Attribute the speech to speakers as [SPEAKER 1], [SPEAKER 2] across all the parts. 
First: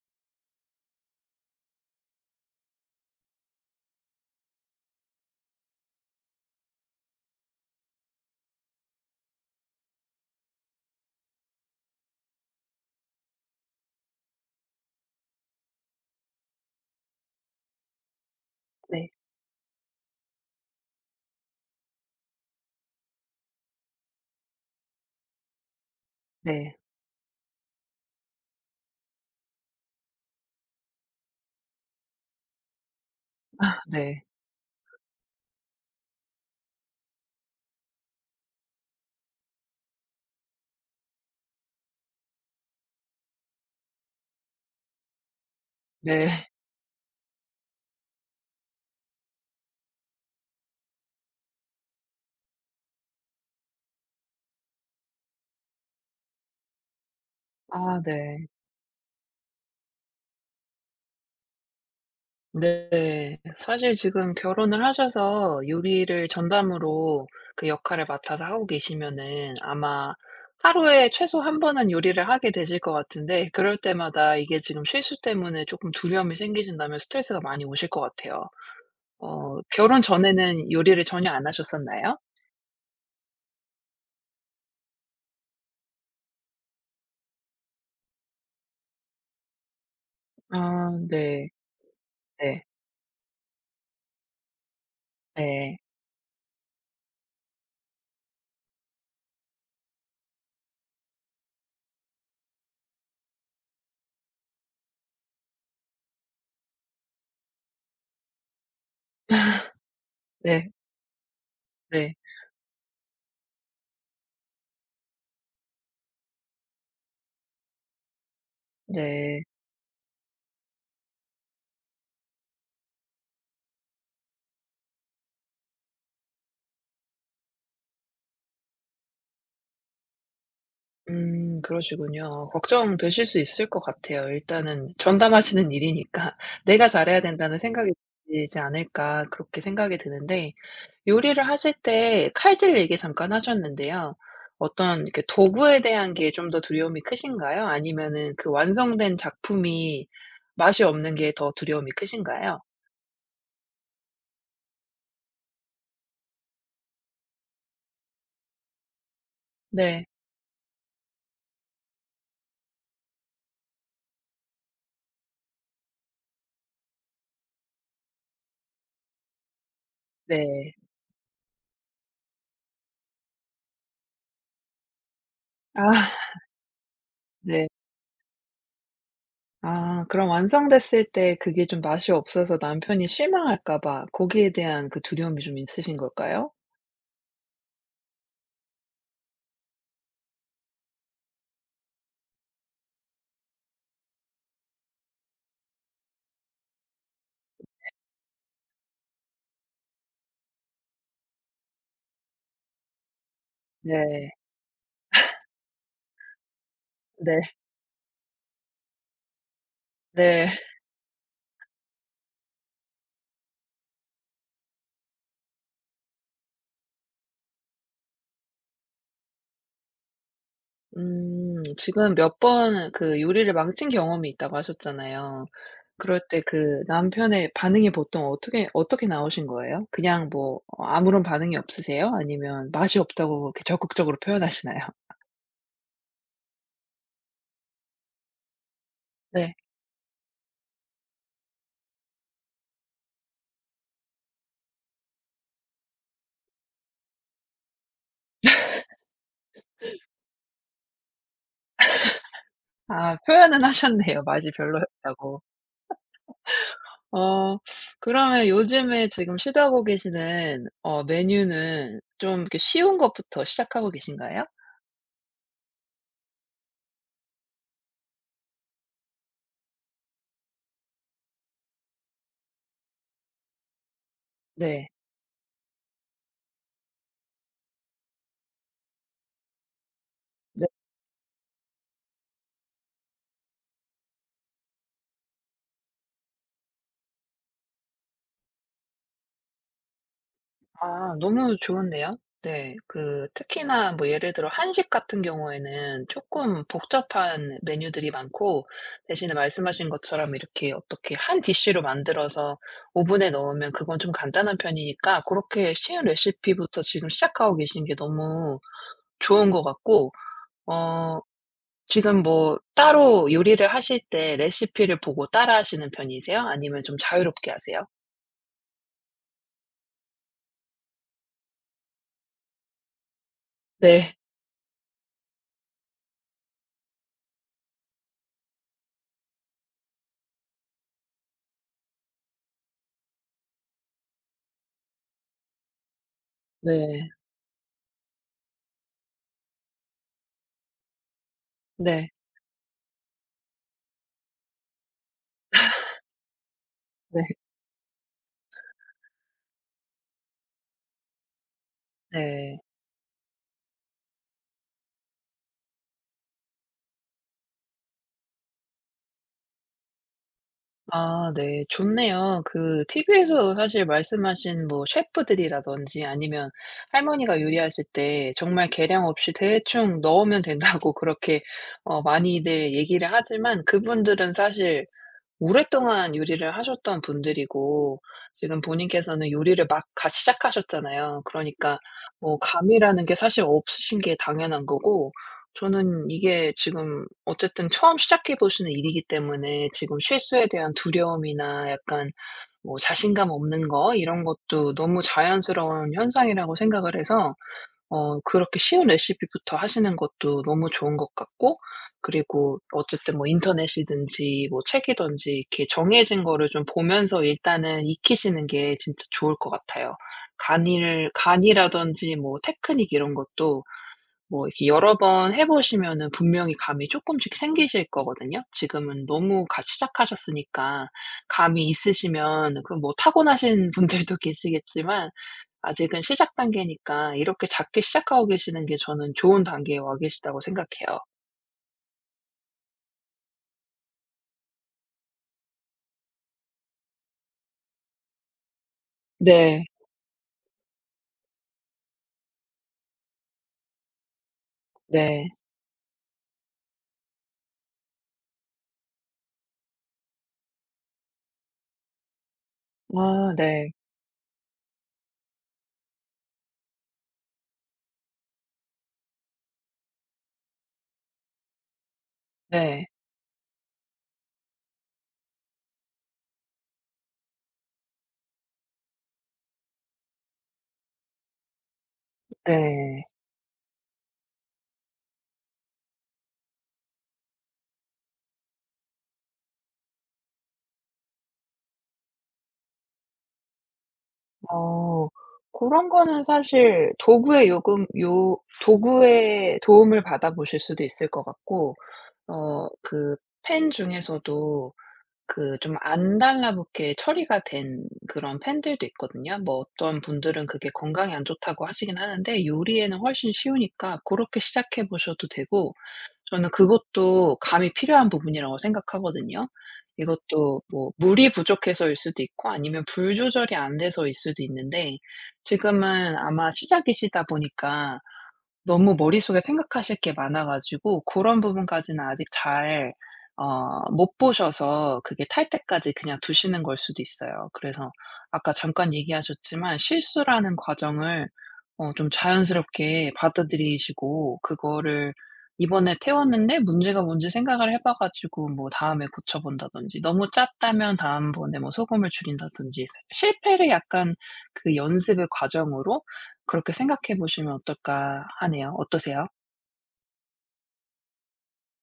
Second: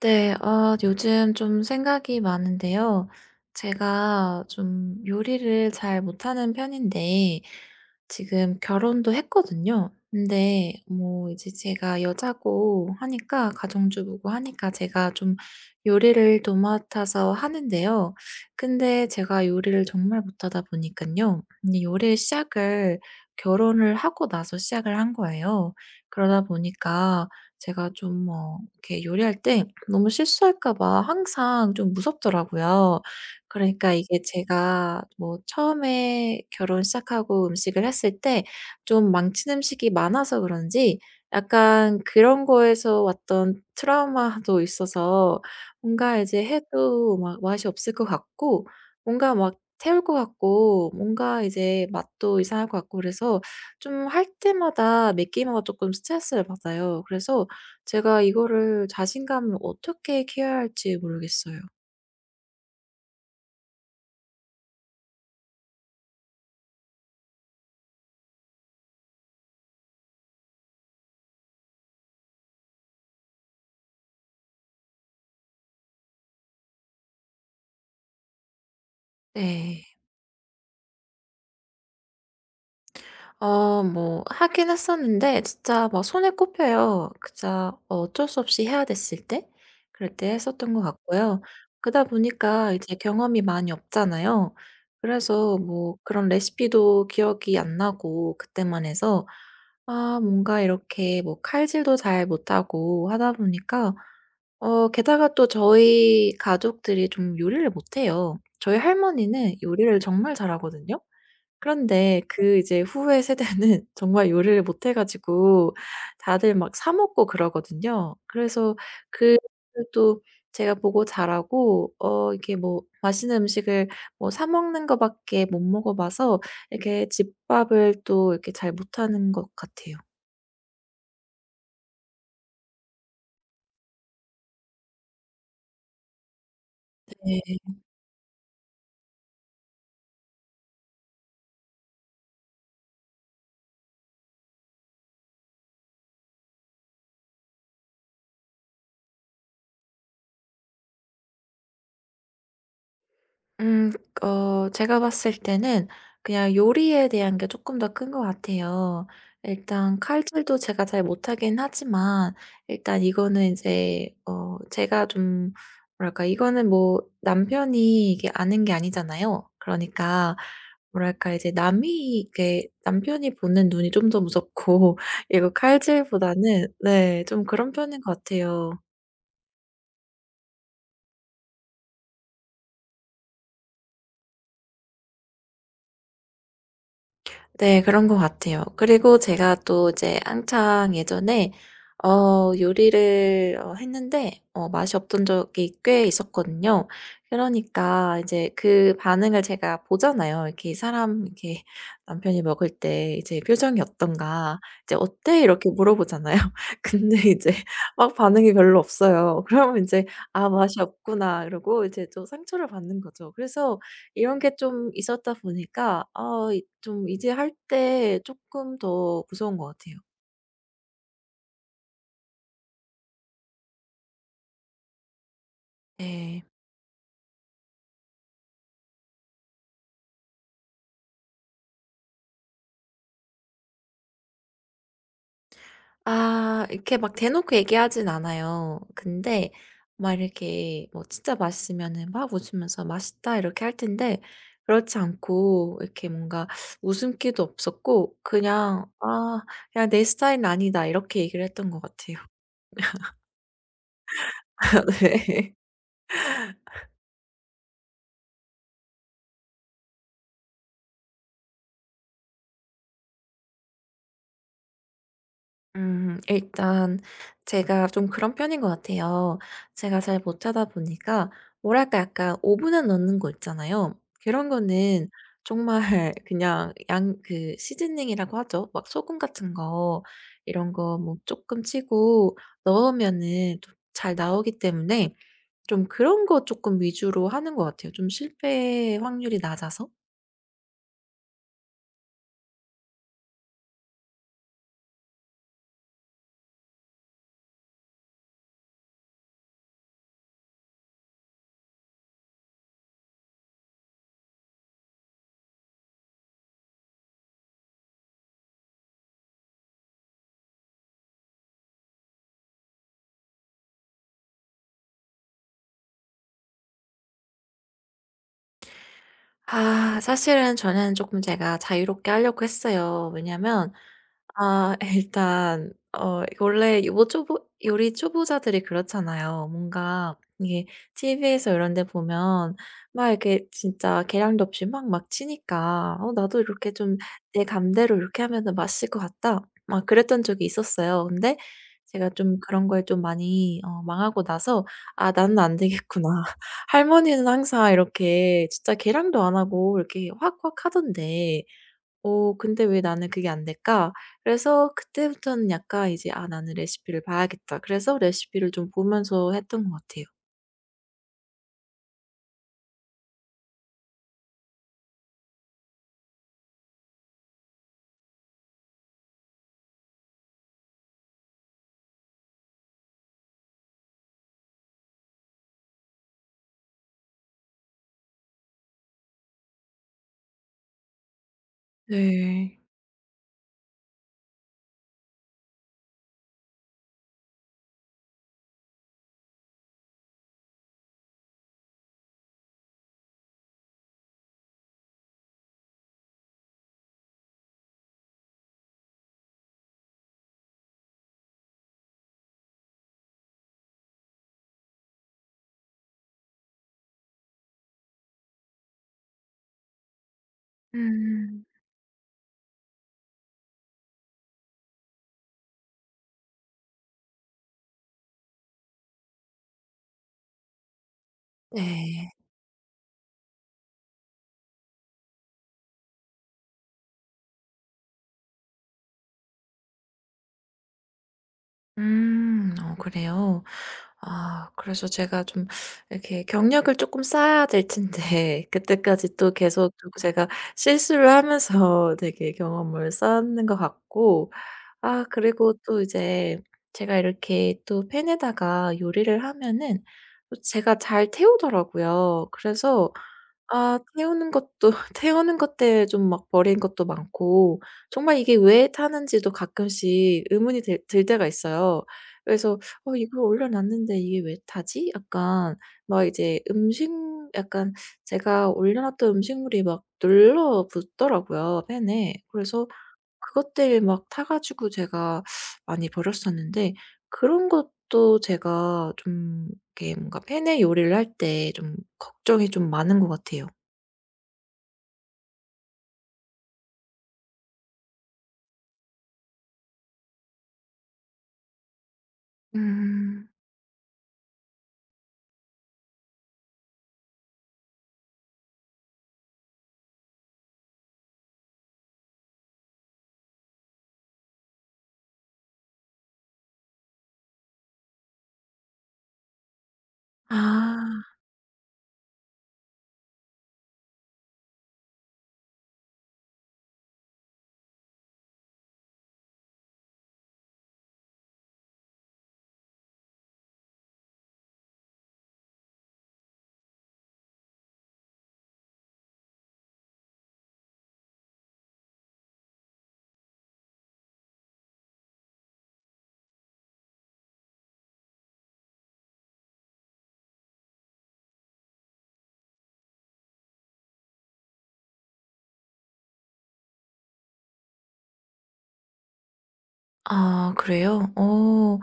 [SPEAKER 1] 네. 아 요즘 좀 생각이 많은데요. 제가 좀 요리를 잘 못하는 편인데 지금 결혼도 했거든요. 근데 뭐 이제 제가 여자고 하니까 가정주부고 하니까 제가 좀 요리를 도맡아서 하는데요. 근데
[SPEAKER 2] 네.
[SPEAKER 1] 제가 요리를 정말 못하다 보니까요 이 요리의 시작을 결혼을 하고 나서 시작을 한 거예요. 그러다
[SPEAKER 2] 네.
[SPEAKER 1] 보니까 제가 좀 뭐 이렇게 요리할 때 너무 실수할까 봐 항상 좀 무섭더라고요.
[SPEAKER 2] 아
[SPEAKER 1] 그러니까 이게
[SPEAKER 2] 네.
[SPEAKER 1] 제가 뭐 처음에 결혼 시작하고 음식을 했을 때 좀 망친 음식이 많아서 그런지, 약간 그런 거에서 왔던 트라우마도 있어서 뭔가 이제
[SPEAKER 2] 네.
[SPEAKER 1] 해도 막 맛이 없을 것 같고, 뭔가 막 태울 것 같고, 뭔가 이제 맛도 이상할 것 같고, 그래서 좀 할 때마다 매 끼마다 조금 스트레스를 받아요. 그래서
[SPEAKER 2] 아
[SPEAKER 1] 제가
[SPEAKER 2] 네.
[SPEAKER 1] 이거를 자신감을 어떻게 키워야 할지 모르겠어요.
[SPEAKER 2] 네. 사실 지금 결혼을 하셔서 요리를 전담으로 그 역할을 맡아서 하고 계시면은 아마 하루에 최소 한 번은 요리를 하게 되실 것 같은데, 그럴 때마다 이게 지금 실수 때문에 쪼끔 두려움이 생기신다면 스트레스가 많이 오실 것 같아요.
[SPEAKER 1] 네.
[SPEAKER 2] 결혼 전에는 요리를 전혀 안 하셨었나요?
[SPEAKER 1] 뭐 하긴 했었는데 진짜 막 손에 꼽혀요. 진짜 어쩔 수 없이 해야 됐을 때 그럴 때 했었던 것
[SPEAKER 2] 아
[SPEAKER 1] 같고요.
[SPEAKER 2] 네.
[SPEAKER 1] 그러다
[SPEAKER 2] 네.
[SPEAKER 1] 보니까 이제 경험이 많이 없잖아요. 그래서
[SPEAKER 2] 네.
[SPEAKER 1] 뭐 그런 레시피도 기억이 안 나고 그때만 해서, 아 뭔가 이렇게 뭐 칼질도 잘 못하고 하다 보니까. 게다가 또 저희 가족들이 좀 요리를 못해요. 저희 할머니는 요리를 정말
[SPEAKER 2] 네.
[SPEAKER 1] 잘하거든요.
[SPEAKER 2] 네.
[SPEAKER 1] 그런데 그 이제 후회 세대는 정말 요리를 못해 가지고 다들 막 사 먹고 그러거든요. 그래서 그걸
[SPEAKER 2] 네.
[SPEAKER 1] 또 제가 보고 자라고, 이게 뭐 맛있는 음식을 뭐 사 먹는 거밖에 못 먹어 봐서 이렇게 집밥을 또 이렇게 잘 못하는 것 같아요.
[SPEAKER 2] 그러시군요. 걱정되실 수 있을 것 같아요. 일단은 전담하시는 일이니까 '내가 잘해야
[SPEAKER 1] 네.
[SPEAKER 2] 된다.'는 생각이 들지 않을까 그렇게 생각이 드는데, 요리를 하실 때 칼질 얘기 잠깐 하셨는데요. 어떤 이렇게 도구에 대한 게 좀 더 두려움이 크신가요? 아니면은 그 완성된 작품이 맛이 없는 게 더 두려움이 크신가요?
[SPEAKER 1] 음 제가 봤을 때는 그냥 요리에 대한 게 조금 더 큰 것 같아요. 일단
[SPEAKER 2] 네.
[SPEAKER 1] 칼질도 제가 잘 못하긴 하지만, 일단 이거는 이제 제가 좀 뭐랄까, 이거는 뭐 남편이 이게 아는 게 아니잖아요. 그러니까
[SPEAKER 2] 네.
[SPEAKER 1] 뭐랄까 이제 남이 이게 남편이 보는 눈이 좀 더 무섭고 이거
[SPEAKER 2] 아
[SPEAKER 1] 칼질보다는 네, 좀
[SPEAKER 2] 네.
[SPEAKER 1] 그런 편인 것 같아요.
[SPEAKER 2] 아 그럼 완성됐을 때 그게 좀 맛이 없어서 남편이 실망할까 봐 거기에 대한 그 두려움이 좀 있으신 걸까요?
[SPEAKER 1] 네. 그런 것 같아요. 그리고 제가 또 이제 한창 예전에 요리를 했는데 맛이 없던 적이 꽤 있었거든요. 그러니까 이제 그 반응을 제가 보잖아요. 이렇게 사람 이렇게 남편이 먹을 때 이제 표정이
[SPEAKER 2] 네.
[SPEAKER 1] 어떤가, 이제 "어때?" 이렇게 물어보잖아요. 근데
[SPEAKER 2] 네.
[SPEAKER 1] 이제 막 반응이 별로 없어요. 그러면 이제
[SPEAKER 2] 네.
[SPEAKER 1] "아 맛이 없구나." 이러고 이제 또 상처를 받는 거죠. 그래서 이런 게 좀 있었다 보니까, 아 이 좀 이제 할 때 조금 더 무서운 것 같아요.
[SPEAKER 2] 지금 몇 번 그 요리를 망친 경험이 있다고 하셨잖아요. 그럴 때
[SPEAKER 1] 네.
[SPEAKER 2] 그 남편의 반응이 보통 어떻게 나오신 거예요? 그냥 뭐 아무런 반응이 없으세요? 아니면 맛이 없다고 그렇게 적극적으로 표현하시나요?
[SPEAKER 1] 아 이렇게 막 대놓고 얘기하진 않아요. 근데
[SPEAKER 2] 네.
[SPEAKER 1] 막 이렇게 뭐 진짜 맛있으면은 막 웃으면서 "맛있다." 이렇게 할 텐데, 그렇지 않고 이렇게 뭔가 웃음기도 없었고, 그냥 "아 그냥 내 스타일은 아니다." 이렇게 얘기를 했던 것 같아요.
[SPEAKER 2] 아 표현은 하셨네요, 맛이 별로였다고.
[SPEAKER 1] 네.
[SPEAKER 2] 어 그러면 요즘에 지금 시도하고 계시는 어 메뉴는 좀 이렇게 쉬운 것부터 시작하고 계신가요?
[SPEAKER 1] 일단 제가 좀 그런 편인 것 같아요. 제가 잘 못하다 보니까 뭐랄까, 약간 오븐에 넣는 거 있잖아요. 그런
[SPEAKER 2] 네.
[SPEAKER 1] 거는 정말 그냥 양 그 시즈닝이라고 하죠. 막 소금 같은 거
[SPEAKER 2] 네.
[SPEAKER 1] 이런 거 뭐 조금 치고 넣으면은 좀잘 나오기 때문에, 좀 그런 거 조금 위주로 하는 것 같아요, 좀 실패 확률이 낮아서.
[SPEAKER 2] 아 너무 좋은데요. 네. 그 특히나 뭐 예를 들어 한식 같은 경우에는 조금 복잡한 메뉴들이 많고, 대신에 말씀하신 것처럼 이렇게 어떻게 한 디쉬로 만들어서 오븐에 넣으면 그건 좀 간단한 편이니까, 그렇게 쉬운 레시피부터 지금 시작하고 계신 게 너무 좋은 것 같고, 어 지금 뭐 따로 요리를 하실 때 레시피를 보고 따라 하시는 편이세요? 아니면 좀 자유롭게 하세요?
[SPEAKER 1] 아 사실은 저는 조금 제가 자유롭게 하려고 했어요. 왜냐면
[SPEAKER 2] 네.
[SPEAKER 1] 아 일단 원래 요 초보 요리 초보자들이 그렇잖아요. 뭔가 이게 TV에서 이런 데 보면 막 이렇게 진짜 계량도 없이 막 치니까 "어 나도 이렇게 좀
[SPEAKER 2] 네.
[SPEAKER 1] 내 감대로 이렇게 하면은 맛있을 것 같다." 막 그랬던 적이 있었어요. 근데 제가
[SPEAKER 2] 네.
[SPEAKER 1] 좀 그런 거에 좀 많이 망하고 나서, "아 나는 안 되겠구나." 할머니는
[SPEAKER 2] 네.
[SPEAKER 1] 항상 이렇게 진짜 계량도 안 하고 이렇게 확확 하던데
[SPEAKER 2] 네.
[SPEAKER 1] 근데 왜 나는 그게 안 될까? 그래서 그때부터는 약간 이제 "아 나는 레시피를 봐야겠다." 그래서 레시피를 좀 보면서 했던 것 같아요.
[SPEAKER 2] 아 네. 좋네요. 그 TV에서 사실 말씀하신 뭐 셰프들이라든지 아니면 할머니가 요리하실 때 정말 계량 없이 대충 넣으면 된다고 그렇게 많이들 얘기를 하지만, 그분들은 사실 오랫동안 요리를 하셨던 분들이고, 지금 본인께서는 요리를 막 가 시작하셨잖아요. 그러니까 뭐
[SPEAKER 1] 네.
[SPEAKER 2] 감이라는 게 사실 없으신 게 당연한 거고, 저는 이게 지금 어쨌든 처음 시작해 보시는 일이기 때문에 지금 실수에 대한 두려움이나 약간 뭐 자신감 없는 거 이런 것도 너무 자연스러운 현상이라고 생각을 해서, 그렇게 쉬운 레시피부터 하시는 것도 너무 좋은 것 같고, 그리고 어쨌든 뭐 인터넷이든지 뭐 책이든지 이렇게 정해진 거를 좀 보면서 일단은 익히시는 게 진짜 좋을 것 같아요. 간이를
[SPEAKER 1] 음.
[SPEAKER 2] 간이라든지 뭐 테크닉 이런 것도 뭐 이렇게 여러 번 해 보시면은 분명히 감이 조금씩 생기실 거거든요. 지금은 너무 가 시작하셨으니까 감이
[SPEAKER 1] 네.
[SPEAKER 2] 있으시면 그 뭐 타고나신 분들도 계시겠지만, 아직은 시작 단계니까 이렇게 작게 시작하고 계시는 게 저는 좋은 단계에 와 계시다고 생각해요.
[SPEAKER 1] 음. 어 그래요? 아 그래서 제가 좀 이렇게 경력을 조금 쌓아야 될 텐데 그때까지 또
[SPEAKER 2] 네.
[SPEAKER 1] 계속 또 제가 실수를 하면서 되게 경험을 쌓는 것 같고. 아
[SPEAKER 2] 네.
[SPEAKER 1] 그리고 또 이제 제가 이렇게 또 팬에다가 요리를 하면은 또 제가 잘 태우더라고요. 그래서
[SPEAKER 2] 아 네.
[SPEAKER 1] 아, 태우는 것도 태우는 것 때문에 좀 막 버린 것도 많고, 정말 이게 왜 타는지도 가끔씩 의문이 들 때가 있어요. 그래서
[SPEAKER 2] 네.
[SPEAKER 1] "어 이걸 올려 놨는데 이게 왜 타지?" 약간 막 이제 음식 약간 제가 올려 놨던 음식물이 막 눌러 붙더라고요 팬에. 그래서
[SPEAKER 2] 네.
[SPEAKER 1] 그것들 막 타 가지고 제가 많이 버렸었는데, 그런 것도 제가 좀 이렇게 뭔가 팬의 요리를 할 때 좀 걱정이 좀 많은 것 같아요.
[SPEAKER 2] 어 고런 거는 사실 도구의 요금 요 도구의 도움을 받아 보실 수도 있을 것 같고, 그
[SPEAKER 1] 음.
[SPEAKER 2] 펜 중에서도 그 좀 안 달라붙게 처리가 된 그런 팬들도 있거든요. 뭐 어떤 분들은 그게 건강에 안 좋다고 하시긴 하는데, 요리에는 훨씬 쉬우니까 고렇게 시작해 보셔도 되고, 저는 그것도 감이 필요한 부분이라고 생각하거든요. 이것도 뭐
[SPEAKER 1] 아.
[SPEAKER 2] 물이 부족해서일 수도 있고 아니면 불 조절이 안 돼서일 수도 있는데, 지금은 아마 시작이시다 보니까 너무 머릿속에 생각하실 게 많아 가지고 그런 부분까지는 아직 잘 못 보셔서 그게 탈 때까지 그냥 두시는 걸 수도 있어요. 그래서 아까 잠깐 얘기하셨지만 실수라는 과정을 좀 자연스럽게 받아들이시고, 그거를 이번에 태웠는데 문제가 뭔지 생각을 해봐 가지고 뭐 다음에 고쳐 본다든지, 너무 짰다면 다음번에 뭐 소금을 줄인다든지, 실패를 약간 그 연습의 과정으로 그렇게 생각해 보시면 어떨까 하네요. 어떠세요?
[SPEAKER 1] 아 그래요?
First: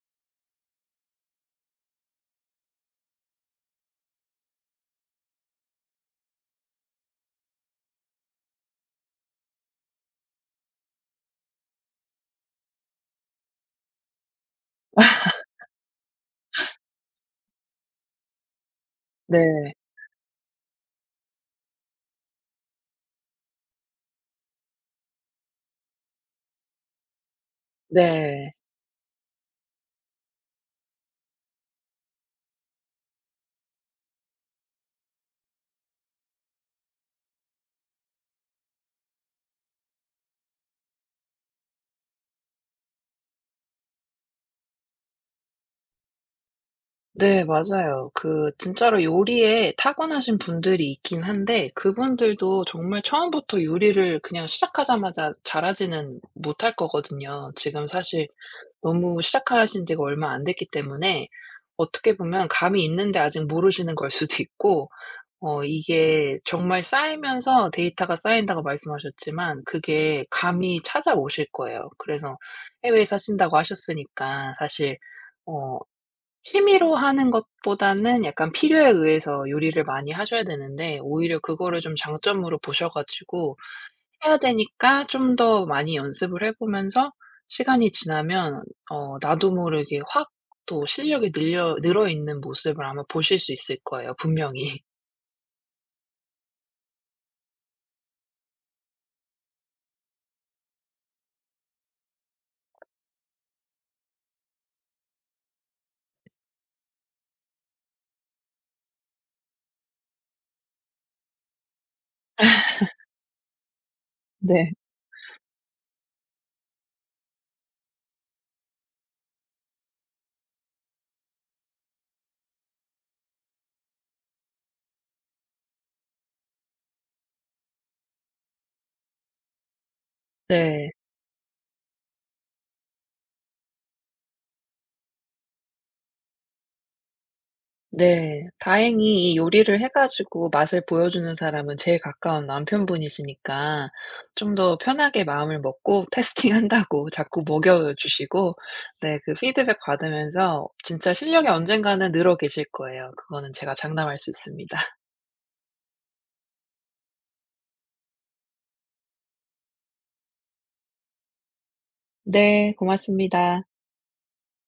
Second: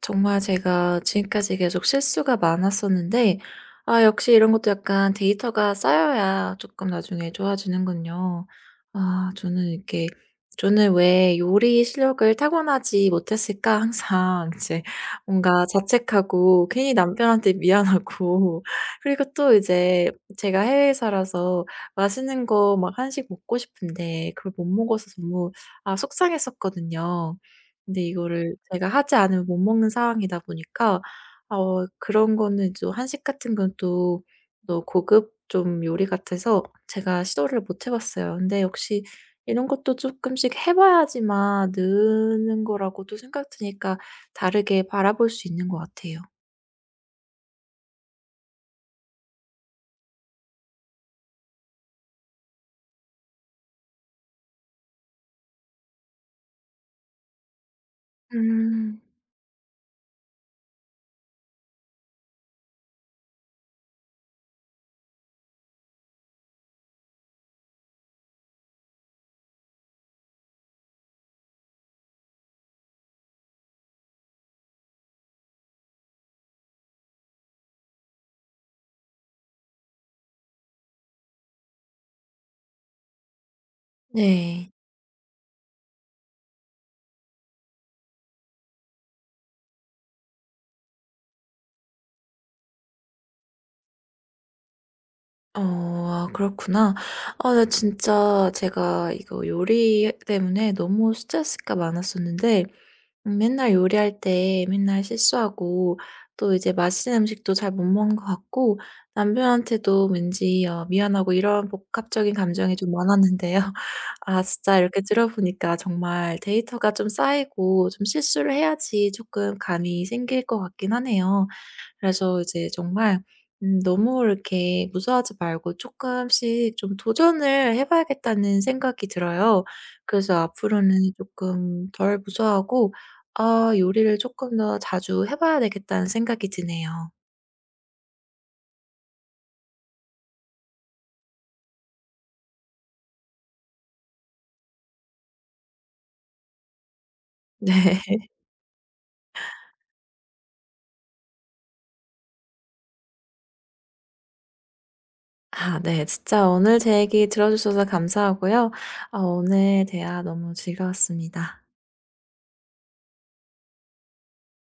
[SPEAKER 1] 정말 제가 지금까지 계속 실수가 많았었는데, 아 역시 이런 것도 약간 데이터가 쌓여야 조금 나중에 좋아지는군요. 아 저는 이렇게 "저는 왜 요리 실력을 타고나지 못했을까?" 항상 이제 뭔가 자책하고 괜히 남편한테 미안하고 그리고 또
[SPEAKER 2] 네.
[SPEAKER 1] 이제 제가 해외에 살아서 맛있는 거 막 한식 먹고 싶은데 그걸 못 먹어서 너무 속상했었거든요. 근데
[SPEAKER 2] 네.
[SPEAKER 1] 이거를 제가 하지 않으면 못 먹는 상황이다 보니까, 그런 거는 좀 한식 같은 건 또 너 고급 좀 요리 같아서 제가 시도를 못 해 봤어요. 근데 역시 이런 것도 쪼끔씩 해 봐야지만 느는 거라고도 생각 드니까 다르게 바라볼 수 있는 것 같아요.
[SPEAKER 2] 네, 맞아요. 그 진짜로 요리에 타고나신 분들이 있긴 한데 그분들도 정말 처음부터 요리를 그냥 시작하자마자 잘하지는 못할 거거든요. 지금 사실
[SPEAKER 1] 음.
[SPEAKER 2] 너무 시작하신 지가 얼마 안 됐기 때문에 어떻게 보면 감이 있는데 아직 모르시는 걸 수도 있고, 이게 정말 쌓이면서 데이터가 쌓인다고 말씀하셨지만 그게 감이 찾아오실 거예요. 그래서 해외에 사신다고 하셨으니까 사실 어 취미로 하는 것보다는 약간 필요에 의해서 요리를 많이 하셔야 되는데, 오히려 그거를 좀 장점으로 보셔 가지고 해야
[SPEAKER 1] 네.
[SPEAKER 2] 되니까 좀 더 많이 연습을 해 보면서 시간이 지나면 나도 모르게 확 또 실력이 늘려 늘어 있는 모습을 아마 보실 수 있을 거예요, 분명히.
[SPEAKER 1] 아 그렇구나. 아 나 진짜 제가 이거 요리 때문에 너무 스트레스가 많았었는데 맨날 요리할 때 맨날 실수하고, 또 이제 맛있는 음식도 잘 못 먹는 것 같고, 남편한테도 왠지 미안하고, 이런 복합적인 감정이 좀 많았는데요. 아
[SPEAKER 2] 네.
[SPEAKER 1] 진짜 이렇게 들어보니까 정말 데이터가 좀 쌓이고 좀 실수를 해야지 조금 감이 생길 것 같긴 하네요. 그래서 이제 정말 너무 이렇게 무서워하지 말고 조금씩 좀 도전을 해 봐야겠다는 생각이 들어요. 그래서
[SPEAKER 2] 네.
[SPEAKER 1] 앞으로는 조금 덜 무서워하고 아 요리를 조금 더 자주 해 봐야 되겠다는 생각이 드네요.
[SPEAKER 2] 네. 다행히 이 요리를 해 가지고 맛을 보여주는 사람은 제일 가까운 남편분이시니까 좀 더 편하게 마음을 먹고 테스팅한다고 자꾸
[SPEAKER 1] 네.
[SPEAKER 2] 먹여 주시고, 네, 그 피드백 받으면서 진짜 실력이 언젠가는 늘어 계실 거예요. 그거는 제가 장담할 수 있습니다.
[SPEAKER 1] 아 네. 진짜 오늘 제 얘기 들어 주셔서 감사하고요. 아 오늘 대화 너무 즐거웠습니다.
[SPEAKER 2] 네. 고맙습니다.